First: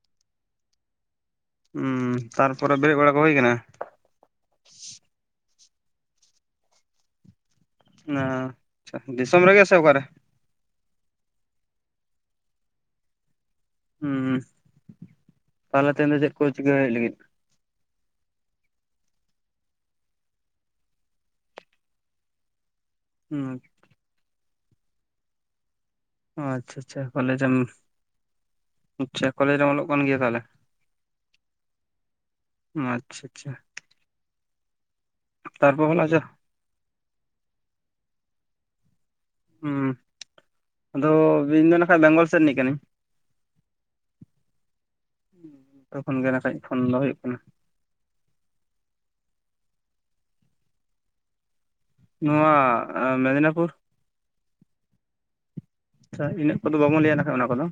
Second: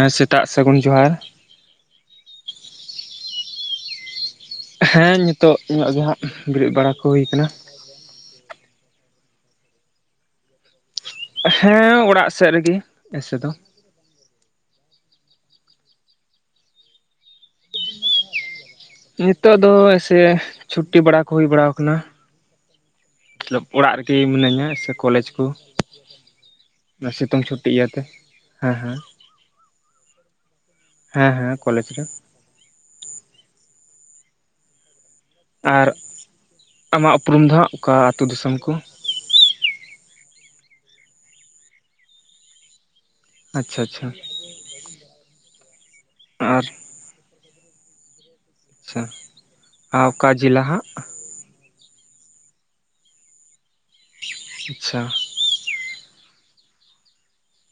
ᱦᱮᱸ ᱥᱮᱛᱟᱜ ᱥᱟᱹᱜᱩᱱ ᱡᱚᱦᱟᱨ ᱦᱸ ᱛᱟᱨᱯᱚᱨᱮ ᱵᱮᱨᱮᱫ ᱵᱟᱲᱟ ᱠᱚ ᱦᱩᱭ ᱠᱟᱱᱟ ᱛᱚ ᱤᱧᱟᱹᱜ ᱜᱮ ᱦᱟᱸᱜ ᱵᱮᱨᱮᱫ ᱵᱟᱲᱟ ᱠᱚ ᱦᱩᱭ ᱟᱠᱟᱱᱟ ᱟᱪᱪᱷᱟ ᱫᱤᱥᱚᱢ ᱨᱮᱜᱮ ᱥᱮ ᱚᱠᱟᱨᱮ ᱦᱮᱸ ᱚᱲᱟᱜ ᱥᱮᱫ ᱨᱮᱜᱤ ᱮᱥᱮ ᱫᱚ ᱦᱩᱸ ᱛᱟᱦᱞᱮ ᱛ ᱫᱚ ᱪᱮᱫ ᱠᱚ ᱪᱤᱠᱟᱹᱭ ᱦᱩᱭᱩᱜ ᱞᱟᱹᱜᱤᱫ ᱱᱤᱛᱚᱜ ᱫᱚ ᱮᱥᱮ ᱪᱷᱩᱴᱤ ᱵᱟᱲᱟ ᱠᱚ ᱦᱩᱭ ᱵᱟᱲᱟᱣ ᱠᱟᱱᱟ ᱢᱚᱛᱞᱚᱵ ᱚᱲᱟᱜ ᱨᱮᱜᱮ ᱢᱤᱱᱟᱹᱧᱟ ᱥᱮ ᱠᱚᱞᱮᱡᱽ ᱠᱚ ᱟᱪᱪᱷᱟ ᱟᱪᱪᱷᱟ ᱥᱤᱛᱩᱝ ᱠᱚᱞᱮᱡᱽᱮᱢ ᱪᱷᱩᱴᱤ ᱤᱭᱟᱹᱛᱮ ᱦᱮᱸ ᱦᱮᱸ ᱟᱪᱪᱷᱟ ᱠᱚᱞᱮᱡᱽ ᱨᱮᱢ ᱚᱞᱚᱜ ᱠᱟᱱ ᱜᱮᱭᱟ ᱛᱟᱦᱚᱞᱮ ᱦᱮᱸ ᱦᱮᱸ ᱠᱚᱞᱮᱡᱽ ᱨᱮ ᱟᱪᱪᱷᱟ ᱟᱪᱪᱷᱟ ᱛᱟᱨᱯᱚᱨ ᱟᱨ ᱦᱚᱞᱟ ᱟᱪᱪᱷᱟ ᱟᱢᱟᱜ ᱩᱯᱨᱩᱢ ᱫᱚ ᱦᱟᱸᱜ ᱚᱠᱟ ᱟᱹᱛᱩᱳ ᱫᱤᱥᱚᱢ ᱠᱚ ᱦᱮᱸ ᱟᱫᱚ ᱤᱧᱫᱚ ᱱᱟ ᱠᱷᱟᱡ ᱵᱮᱝᱜᱚᱞ ᱥᱮᱫ ᱨᱤᱱᱤᱡ ᱠᱟᱹᱱᱟᱹᱧ ᱟᱪᱪᱷᱟ ᱟᱪᱪᱷᱟ ᱛᱚᱠᱷᱚᱱ ᱜᱮ ᱱᱟ ᱠᱷᱷᱟᱡ ᱟᱨ ᱯᱷᱳᱱ ᱫᱚ ᱦᱩᱭᱩᱜ ᱠᱟᱱᱟ ᱟᱪᱪᱷᱟ ᱟᱨ ᱚᱠᱟ ᱡᱮᱞᱟ ᱦᱟᱸᱜ ᱱᱚᱣᱟ ᱢᱮᱫᱽᱱᱟᱤᱯᱩᱨ ᱟᱪᱪᱷᱟ ᱤᱱᱟᱹᱜ ᱠᱚᱫᱚ ᱵᱟᱵᱚᱱ ᱞᱟᱹᱭᱟ ᱱᱟᱠᱷᱟᱡ ᱚᱱᱟ ᱠᱚᱫᱚ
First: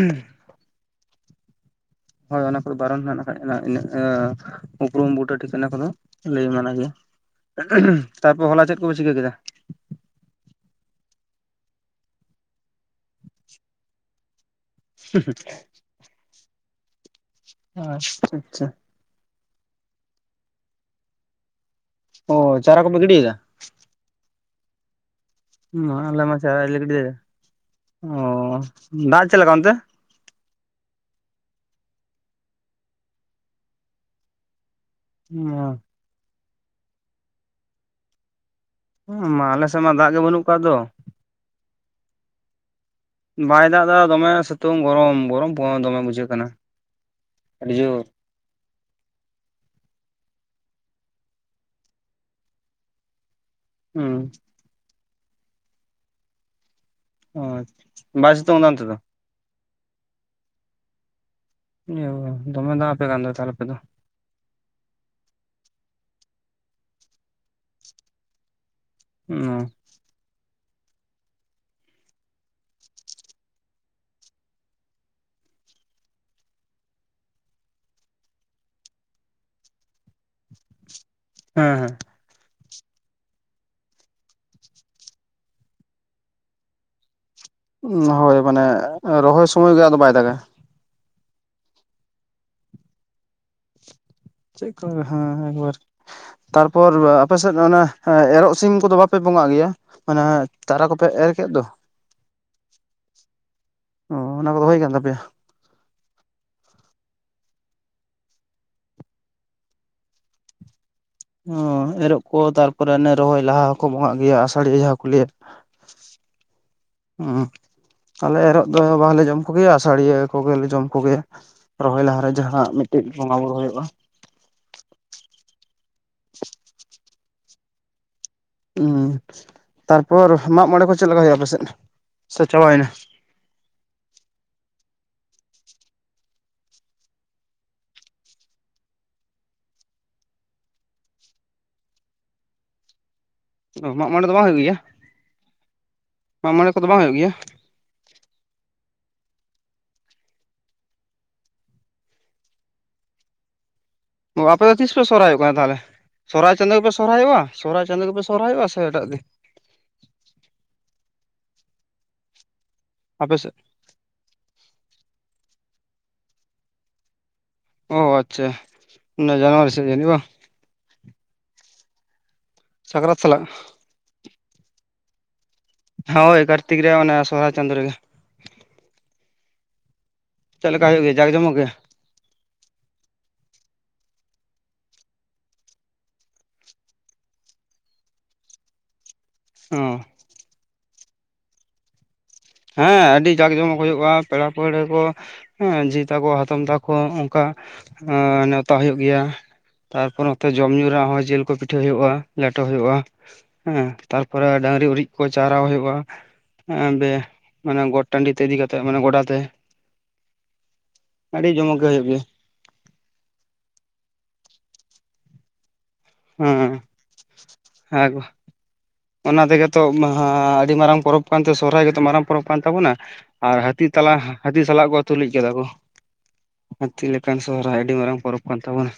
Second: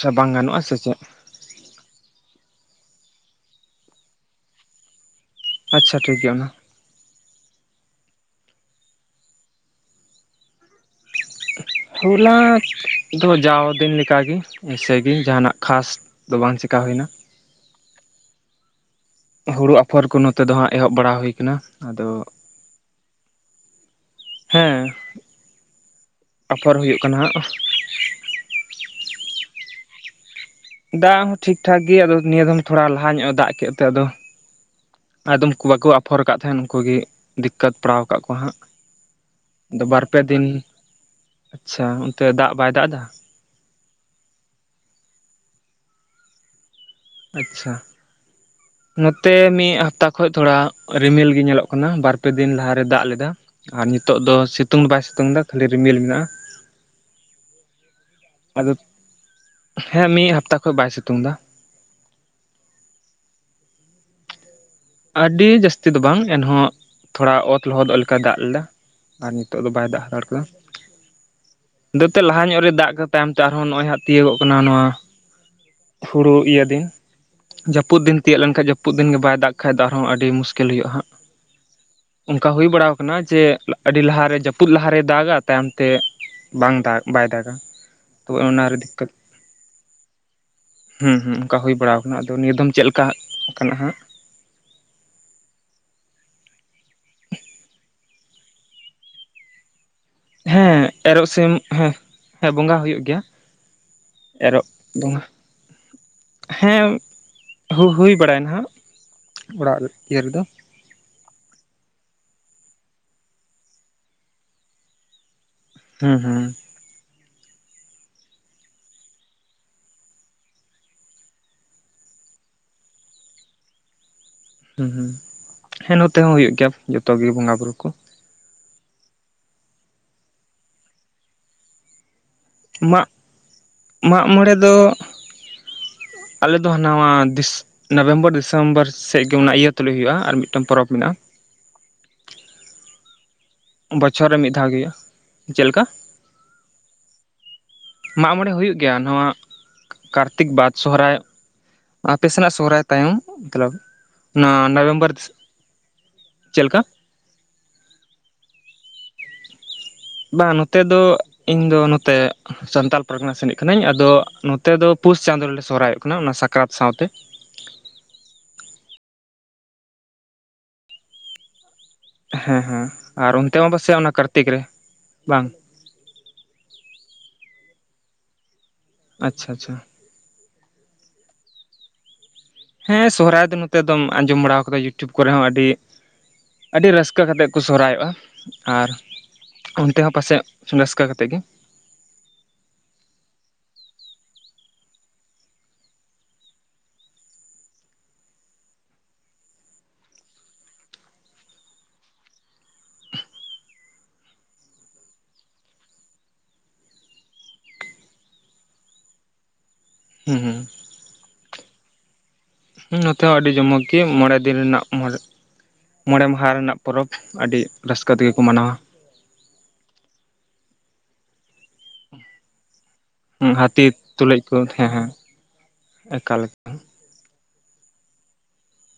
ᱥᱮ ᱵᱟᱝ ᱜᱟᱱᱚᱜᱼᱟ ᱥᱮ ᱪᱮᱫ ᱦᱳᱭ ᱚᱱᱟ ᱠᱚᱫᱚ ᱵᱟᱨᱚᱱ ᱦ ᱠᱷᱟᱱ ᱤᱱᱟᱹ ᱩᱯᱨᱩᱢ ᱵ ᱴ ᱴᱷᱤᱠᱟᱹᱱᱟ ᱠᱚᱫᱚ ᱟᱪᱪᱷᱟ ᱴᱷᱤᱠ ᱜᱮᱭᱟ ᱞᱟᱹᱭ ᱚᱱᱟ ᱢᱟᱱᱟ ᱜᱮᱭᱟ ᱛᱟᱨᱯᱚᱨ ᱦᱚᱞᱟ ᱪᱮᱫ ᱠᱚᱯᱮ ᱪᱤᱠᱟᱹ ᱠᱮᱫᱟ ᱦᱚᱞᱟ ᱫᱚ ᱡᱟᱣ ᱫᱤᱱ ᱞᱮᱠᱟᱟᱜᱮ ᱮᱭᱥᱮᱜᱮ ᱡᱟᱦᱟᱱᱟᱜ ᱠᱷᱟᱥ ᱫᱚ ᱵᱟᱝ ᱪᱮᱠᱟ ᱦᱩᱭᱱᱟ ᱟᱪᱪᱷᱟ ᱟᱪᱪᱷᱟ ᱦᱩᱲᱩ ᱟᱯᱷᱚᱨ ᱠᱚ ᱱᱚᱛᱮ ᱫᱚᱦᱟᱸᱜ ᱮᱦᱚᱵ ᱵᱟᱲᱟ ᱦᱩ ᱟᱠᱟᱱᱟ ᱚ ᱪᱟᱨᱟ ᱠᱚᱯᱮ ᱜᱤᱰᱮᱫᱟ ᱦᱮᱸ ᱦᱩᱸ ᱟᱞᱮ ᱢᱟ ᱟᱯᱷᱚᱨ ᱪᱟᱨᱟᱞᱮ ᱦᱩᱭᱩᱜ ᱠᱟᱱᱟ ᱦᱟᱸᱜ ᱚᱻ ᱫᱟᱜ ᱪᱮᱫ ᱞᱮᱠᱟ ᱚᱱᱛᱮ ᱫᱟᱜ ᱦᱚᱸ ᱴᱷᱤᱠ ᱴᱷᱟᱠ ᱜᱮ ᱱᱤᱭᱟᱹ ᱫᱚᱚᱢ ᱛᱷᱚᱲᱟ ᱞᱟᱦᱟ ᱧᱚᱜᱼᱟ ᱫᱟᱜ ᱠᱮᱫ ᱛᱮ ᱟᱫᱚ ᱟᱠᱫᱚᱢ ᱵᱟᱠᱚ ᱟᱯᱷᱚᱨ ᱟᱠᱟᱫ ᱛᱟᱦᱮᱸᱱ ᱩᱱᱠᱩ ᱜᱮ ᱫᱤᱠᱠᱚᱛ ᱯᱟᱲᱟᱣ ᱟᱠᱟᱫ ᱠᱚᱣᱟ ᱦᱟᱸᱜ ᱢᱟ ᱟᱞᱮ [inaudible] ᱥᱮᱫ ᱟᱫᱚ ᱢᱟ ᱫᱟᱜ ᱜᱮ ᱵᱟᱨᱯᱮ ᱵᱟᱹᱱᱩᱜ ᱫᱤᱱ ᱟᱠᱟᱫ ᱫᱚ ᱟᱪᱪᱷᱟ ᱚᱱᱛᱮ ᱫᱟᱜ ᱵᱟᱭ ᱫᱟᱜ ᱮᱫᱟ ᱵᱟᱭ ᱫᱟᱜ ᱮᱫᱟ ᱫᱚᱢᱮ ᱥᱤᱛᱩᱝ ᱜᱚᱨᱚᱢ ᱜᱚᱨᱚᱢ ᱯ ᱫᱚᱢᱮ ᱵᱩᱡᱷᱟᱹᱜ ᱠᱟᱱᱟ ᱟᱹᱰᱤ ᱟᱪᱪᱷᱟ ᱡᱳᱨ ᱱᱚᱛᱮ ᱢᱤᱫ ᱦᱟᱯᱛᱟ ᱠᱷᱚᱡ ᱛᱷᱚᱲᱟ ᱨᱤᱢᱤᱞ ᱜᱮ ᱧᱮᱞᱚᱜ ᱠᱟᱱᱟ ᱵᱟᱨ ᱯᱮ ᱫᱤᱱ ᱞᱟᱦᱟᱨᱮ ᱫᱟᱜ ᱞᱮᱫᱟ ᱟᱨ ᱦᱩᱸ ᱱᱤᱛᱚᱜ ᱫᱚ ᱥᱤᱛᱩᱝ ᱵᱟᱭ ᱥᱤᱛᱩ [inaudible] ᱥᱤᱛᱩᱝᱫᱟ ᱠᱷᱟᱹᱞᱤᱰᱤ ᱨᱤᱢᱤᱞ ᱢᱮᱱᱟᱜᱼᱟ ᱚᱪ ᱵᱟᱭ ᱥᱮᱛᱳᱝ ᱫᱟ ᱟᱫᱚ ᱚᱱᱛᱮᱫᱚ ᱦᱮᱸ ᱢᱤᱫ ᱦᱟᱯᱛᱟ ᱠᱷᱚᱱ ᱵᱟᱭ ᱥᱤᱛᱩᱝ ᱮᱫᱟ ᱫᱚᱢᱮ ᱫᱟᱜ ᱟᱯᱮ ᱠᱟᱱ ᱫᱚᱭ ᱟᱯᱮ ᱫᱚ ᱟᱹᱰᱤ ᱡᱟᱹᱥᱛᱤ ᱫᱚ ᱵᱟᱝ ᱮᱱᱦᱚᱸ ᱛᱷᱚᱲᱟ ᱚᱛ ᱞᱚᱦᱚᱫᱚᱜ ᱞᱮᱠᱟᱟᱭ ᱫᱟᱜ ᱞᱮᱫᱟ [inaudible] ᱟᱨ ᱱᱤᱛᱳᱜ ᱦᱮᱸ ᱫᱚ ᱵᱟᱭ ᱫᱟᱜ ᱦᱟᱛᱟᱲ ᱠᱟᱫᱟ ᱟᱫᱚᱛᱚ ᱞᱟᱦᱟ ᱧᱚᱜ ᱨᱮ ᱫᱟᱜ ᱛᱟᱭᱚᱢ ᱛᱮ ᱟᱨᱦᱚᱸ ᱱᱚᱜᱼᱚᱭ ᱦᱟᱜ ᱛᱤᱭᱳᱜᱚᱜ ᱠᱟᱱᱟ ᱱᱚᱣᱟ ᱦᱩᱲᱩ ᱤᱭᱟᱹ ᱫᱤᱱ ᱡᱟᱹᱯᱩᱫ ᱫᱤᱱ ᱛᱤᱭᱳᱜ ᱞᱮᱱᱠᱷᱟᱱ ᱡᱟᱹᱯᱩᱫ ᱫᱤᱱ ᱜᱮ ᱵᱟᱭ ᱫᱟᱜ ᱵᱟᱠᱷᱟᱡ ᱟᱨᱦᱚᱸ ᱟᱹᱰᱤ ᱢᱩᱥᱠᱤᱞ ᱦᱩᱭᱩᱜᱼᱟᱟᱸᱜ ᱦᱮᱸ ᱦᱮᱸ ᱵ ᱵᱟᱲᱟ ᱟᱠᱟᱱᱟ ᱡᱮ ᱟᱹᱰᱤ ᱞᱟᱦᱟᱨᱮ ᱡᱟᱹᱯᱩᱫ ᱞᱟᱦᱟᱨᱮᱭ ᱫᱟᱜᱟ ᱛᱟᱭᱚᱢᱛᱮ ᱵᱟᱝ ᱫᱟᱜ ᱵᱟᱭ ᱫᱟᱜᱟ ᱦᱳᱭ ᱛᱚᱵᱮ ᱢᱟᱱᱮ ᱚᱱᱟᱨᱮ ᱨᱚᱦᱚᱭ ᱥᱚᱢᱚᱭ ᱜᱮ ᱟᱫᱚ ᱵᱟᱭ ᱫᱟᱜᱟ ᱦᱮᱸ ᱦᱸ ᱚᱱᱠᱟ ᱦᱩᱭ ᱵᱟᱲᱟ ᱟᱠᱟᱱᱟ ᱟᱫᱚ ᱱᱤᱭᱟᱹ ᱫᱚᱚᱢ ᱪᱮᱫ ᱞᱮᱠᱟ ᱠᱟᱱᱟ ᱦᱜ ᱪᱮᱫ ᱠᱚ ᱦᱮᱸ ᱮᱵᱟᱨ ᱛᱟᱨᱯᱚᱨ ᱟᱯᱮᱥᱮᱫ ᱚᱱᱟ ᱮᱨᱚᱜ ᱥᱤᱢ ᱠᱚᱫᱚ ᱵᱟᱯᱮ ᱵᱚᱸᱜᱟᱜ ᱜᱮᱭᱟ ᱜᱮᱭᱟ ᱢᱟᱱᱮ ᱦᱮᱸ ᱛᱟᱨᱟ ᱠᱚᱯᱮ ᱮᱨᱚᱜ ᱮᱨ ᱠᱮᱜ ᱥᱤᱢ ᱫᱚ ᱦᱮᱸ ᱦᱮᱸ ᱵᱚᱸᱜᱟ ᱦᱩᱭᱩᱜ ᱜᱮᱭᱟ ᱚ ᱚᱱᱟ ᱮᱨᱚᱜ ᱠᱚᱫᱚ ᱦᱳᱭ ᱠᱟᱱ ᱛᱟᱯᱮᱭᱟ ᱵᱚᱸᱜᱟ ᱦᱮᱸ ᱦᱩ-ᱦᱩᱭ ᱵᱟᱲᱟᱭ ᱱᱟ ᱦᱟᱜ ᱚᱲᱟᱜ ᱤᱭᱟᱹ ᱨᱮᱫᱚ ᱚ ᱮᱨᱚᱜ ᱠᱚ ᱛᱟᱨᱯᱚᱨᱮ ᱚᱱᱮ ᱨᱚᱦᱚᱭ ᱞᱟᱦᱟ ᱦᱚᱸᱠᱚ ᱵᱚᱸᱜᱟᱜ ᱜᱮᱭᱟ ᱟᱥᱟᱲᱤ ᱡᱟᱦᱟᱸ ᱠᱚ ᱞᱟᱹᱭᱟ ᱦᱩ ᱦᱩ ᱩ ᱟᱞᱮ ᱮᱨᱚᱜ ᱫᱚ ᱵᱟᱞᱮ ᱡᱚᱢ ᱠᱚᱜᱮᱭᱟ ᱟᱥᱟᱲᱤᱭᱟᱹ ᱠᱚᱜᱮᱞᱮ ᱡᱚᱢ ᱠᱚᱜᱮᱭᱟ ᱨᱚᱦᱚᱭ ᱞᱟᱦᱟ ᱨᱮ ᱡᱟᱦᱟ ᱢᱤᱫ [unintelligible] ᱪᱮᱫ ᱵᱚᱸᱜᱟ ᱵᱩᱨᱩ ᱦᱳᱭᱳᱜᱼᱟ ᱦᱩ ᱦᱩ ᱦᱮᱸ ᱱᱚᱛᱮ ᱦᱚᱸ ᱦᱩᱭᱩᱜ ᱜᱮᱭᱟ ᱡᱚᱛᱚ ᱜᱮ ᱵᱚᱸᱜᱟ ᱵᱩᱨᱩ ᱠᱚ ᱩ ᱛᱟᱨᱯᱚᱨ ᱢᱟᱜ ᱢᱚᱬᱮ ᱠᱚ ᱪᱮᱫ ᱞᱮᱠᱟ ᱦᱩᱭᱩᱜᱼᱟ ᱟᱯᱮ ᱥᱮᱫ ᱢᱟᱜ, ᱢᱟᱜ ᱢᱚᱬᱮ ᱫᱚ ᱟᱞᱮ ᱫᱚ ᱱᱚᱣᱟ ᱱᱚᱵᱷᱮᱢᱵᱚᱨ ᱰᱤᱥᱮᱢᱵᱚᱨ ᱥᱮᱜ ᱜᱮ ᱚᱱᱟ ᱤᱭᱟᱹ ᱛᱩᱞᱩᱡ ᱦᱩᱭᱩᱜᱼᱟ ᱟᱨ ᱢᱤᱫᱴᱟᱝ ᱯᱚᱨᱚᱵᱽ ᱢᱮᱱᱟᱜᱼᱟ [unintelligible] ᱢᱟᱜ ᱢᱚᱬᱮ ᱵᱚᱪᱷᱚᱨ ᱫᱚ ᱨᱮ ᱵᱟᱝ ᱢᱤᱫ ᱦᱩᱭᱩᱜ ᱫᱷᱟᱣ ᱜᱮᱭᱟ ᱜᱮ ᱦᱩᱭᱩᱜᱼᱟ ᱪᱮᱫ ᱞᱮᱠᱟ ᱢᱟᱜ ᱢᱚᱬᱮ ᱠᱚᱫᱚ ᱵᱟᱝ ᱦᱩᱭᱩᱜ ᱜᱮᱭᱟ ᱢᱟᱜ ᱢᱚᱬᱮ ᱦᱩᱭᱩᱜ ᱜᱮᱭᱟ ᱱᱚᱣᱟ ᱠᱟᱨᱛᱤᱠ ᱵᱟᱫ ᱥᱚᱦᱨᱟᱭ ᱟᱯᱮ ᱥᱮᱱᱟᱜ ᱥᱚᱦᱨᱟᱭ ᱛᱟᱭᱚᱢ [unintelligible] ᱚ ᱟᱯᱮ ᱫᱚ ᱛᱤᱥ ᱯᱮ ᱱᱚᱵᱷᱮᱢᱵᱚᱨ ᱥᱚᱦᱨᱟᱭᱚᱜ ᱠᱟᱱᱟ ᱛᱟᱦᱚᱞᱮ ᱥᱚᱨᱦᱟᱭ ᱪᱮᱫ ᱪᱟᱸᱫᱚ ᱞᱮᱠᱟ ᱜᱮᱯᱮ ᱥᱚᱨᱦᱟᱭᱚᱜᱼᱟ ᱥᱚᱨᱦᱟᱭ ᱪᱟᱸᱫᱚᱳ ᱜᱮᱯᱮ ᱥᱚᱨᱦᱟᱭᱚᱜᱼᱟ ᱥᱮ ᱮᱴᱟᱜ ᱜᱮ ᱵᱟᱝ ᱱᱚᱛᱮ ᱫᱚ ᱤᱧ ᱫᱚ ᱱᱚᱛᱮ ᱥᱟᱱᱛᱟᱞ ᱯᱟᱨᱜᱟᱱᱟ ᱟᱯᱮ ᱥᱮᱫ ᱥᱮᱱᱤᱡ ᱠᱟᱹᱱᱤᱧ ᱟᱫᱚ [unintelligible] ᱱᱚᱛᱮ ᱫᱚ ᱯᱩᱥ ᱪᱟᱸᱫᱳ ᱨᱮᱞᱮ ᱥᱚᱦᱨᱟᱭᱚᱜ ᱠᱟᱱᱟ ᱚᱱᱟ ᱥᱟᱠᱨᱟᱛ ᱥᱟᱶᱛᱮ ᱚ ᱟᱪᱪᱷᱟ ᱚᱱᱟ ᱡᱟᱱᱩᱣᱟᱨᱤ ᱥᱮᱫ ᱡᱟᱱᱤᱡ ᱵᱟ ᱦᱮᱸ ᱦᱮᱸ ᱥᱟᱠᱨᱟᱛ ᱟᱨ ᱥᱟᱞᱟᱜ ᱚᱱᱛᱮ ᱢᱟ ᱯᱟᱥᱮᱡ ᱚᱱᱟ ᱠᱟᱨᱛᱤᱠ ᱨᱮ ᱵᱟᱝ ᱦᱳᱭ ᱠᱟᱨᱛᱤᱠ ᱨᱮᱭᱟᱜ ᱚᱱᱟ ᱥᱚᱦᱨᱟᱭ ᱪᱟᱸᱫᱳ ᱨᱮᱜᱮ ᱟᱪᱪᱷᱟ ᱟᱪᱪᱷᱟ ᱪᱮᱫ ᱞᱮᱠᱟ ᱦᱳᱭᱳᱜ ᱜᱮᱭᱟ ᱡᱟᱠ ᱡᱚᱢᱚᱠ ᱜᱮᱭᱟ ᱦᱮᱸ ᱥᱚᱦᱨᱟᱭ ᱫᱚ ᱱᱚᱛᱮ ᱫᱚᱢ ᱟᱸᱡᱚᱢ ᱵᱟᱲᱟ ᱠᱟᱫᱟ ᱤᱭᱩᱴᱩᱵᱽ ᱠᱚᱨᱮ ᱦᱚᱸ ᱟᱹᱰᱤ ᱟᱹᱰᱤ ᱨᱟᱹᱥᱠᱟᱹ ᱠᱟᱛᱮᱜ ᱠᱚ ᱥᱚᱦᱨᱟᱭᱚᱜᱼᱟ ᱟᱨ ᱚ ᱚᱱᱛᱮ ᱦᱚᱸ ᱯᱟᱥᱮᱡ ᱨᱟᱹᱥᱠᱟᱹ ᱠᱟᱛᱮᱫ ᱜᱮ ᱦᱮᱸ ᱟᱹᱰᱤ ᱡᱟᱠ ᱡᱚᱢᱚᱠ ᱦᱳᱭᱳᱜᱼᱟ ᱯᱮᱲᱟ ᱯᱟᱹᱲᱦᱟᱹ ᱠᱚ ᱦᱮᱸ ᱡᱷᱤ ᱛᱟᱠᱚ ᱦᱟᱛᱚᱢ ᱛᱟᱠᱚ ᱚᱝᱠᱟ [unintelligible] ᱱᱮᱶᱛᱟ ᱦᱩᱭᱩᱜ ᱜᱮᱭᱟ ᱛᱟᱨᱯᱚᱨ ᱱᱚᱛᱮ ᱡᱚᱢ ᱧᱩ ᱨᱮᱭᱟᱜ ᱦᱚᱸ ᱡᱤᱞ ᱠᱚ ᱯᱤᱴᱷᱟᱹ ᱦᱳᱭᱳᱜᱼᱟ ᱞᱮᱴᱚ ᱦᱳᱭᱳᱜ-ᱟ [unintelligible] ᱛᱟᱨ ᱯᱚᱨᱮ [unintelligible] [unintelligible] ᱩᱨᱤᱡ ᱠᱚ ᱪᱟᱨᱟᱣ ᱦᱳᱭᱳᱜ-ᱟ [unintelligible] ᱢᱟᱱᱮ ᱜᱚᱴ ᱴᱟᱺᱰᱤ ᱛᱮ ᱤᱫᱤ ᱠᱟᱛᱮᱜ ᱢᱟᱱᱮ ᱜᱚᱰᱟ ᱛᱮ᱾ ᱦᱩ ᱦᱩ ᱟᱹᱰᱤ ᱡᱚᱢᱚᱠ ᱜᱮ ᱦᱳᱭᱳᱜ ᱜᱮᱭᱟ ᱱᱚᱛᱮ ᱦᱚᱸ ᱟᱹᱰᱤ ᱡᱚᱢᱚᱠ ᱜᱮ ᱢᱚᱬᱮ ᱫᱤᱱ ᱨᱮᱱᱟᱜ ᱢᱚᱬ ᱢᱚᱬᱮ ᱢᱟᱦᱟ ᱨᱮᱱᱟᱜ ᱦᱮᱸ ᱯᱚᱨᱚᱵᱽ ᱟᱹᱰᱤ ᱦᱮᱸ ᱨᱟᱹᱥᱠᱟᱹ ᱛᱮᱜᱮ ᱠᱚ ᱢᱟᱱᱟᱣᱟ ᱚᱱᱟ ᱛᱮᱜᱮ ᱛᱚ ᱢᱟᱦᱟ ᱟᱹᱰᱤ ᱢᱟᱨᱟᱝ ᱯᱚᱨᱚᱵᱽ ᱠᱟᱱ ᱛᱮ ᱥᱚᱦᱨᱟᱭ ᱜᱮᱛᱚ ᱢᱟᱨᱟᱝ ᱯᱚᱨᱚᱵᱽ ᱠᱟᱱ ᱛᱟᱵᱚᱱᱟ ᱟᱨ ᱦᱟᱹᱛᱤ ᱛᱟᱞᱟ ᱛᱩᱞᱩᱡ ᱦᱟᱹᱛᱤ ᱥᱟᱞᱟᱜ ᱦᱮᱸ ᱠᱚ ᱦᱮᱸ ᱛᱩᱞᱩᱡ ᱠᱟᱫᱟ ᱠᱚ ᱮᱠᱟᱞ ᱦᱟᱹᱛᱤ ᱞᱮᱠᱟᱱ ᱥᱚᱦᱨᱟᱭ ᱟᱹᱰᱤ ᱢᱟᱨᱟᱝ ᱯᱚᱨᱚᱵᱽ ᱠᱟᱱ ᱛᱟᱵᱚᱱᱟ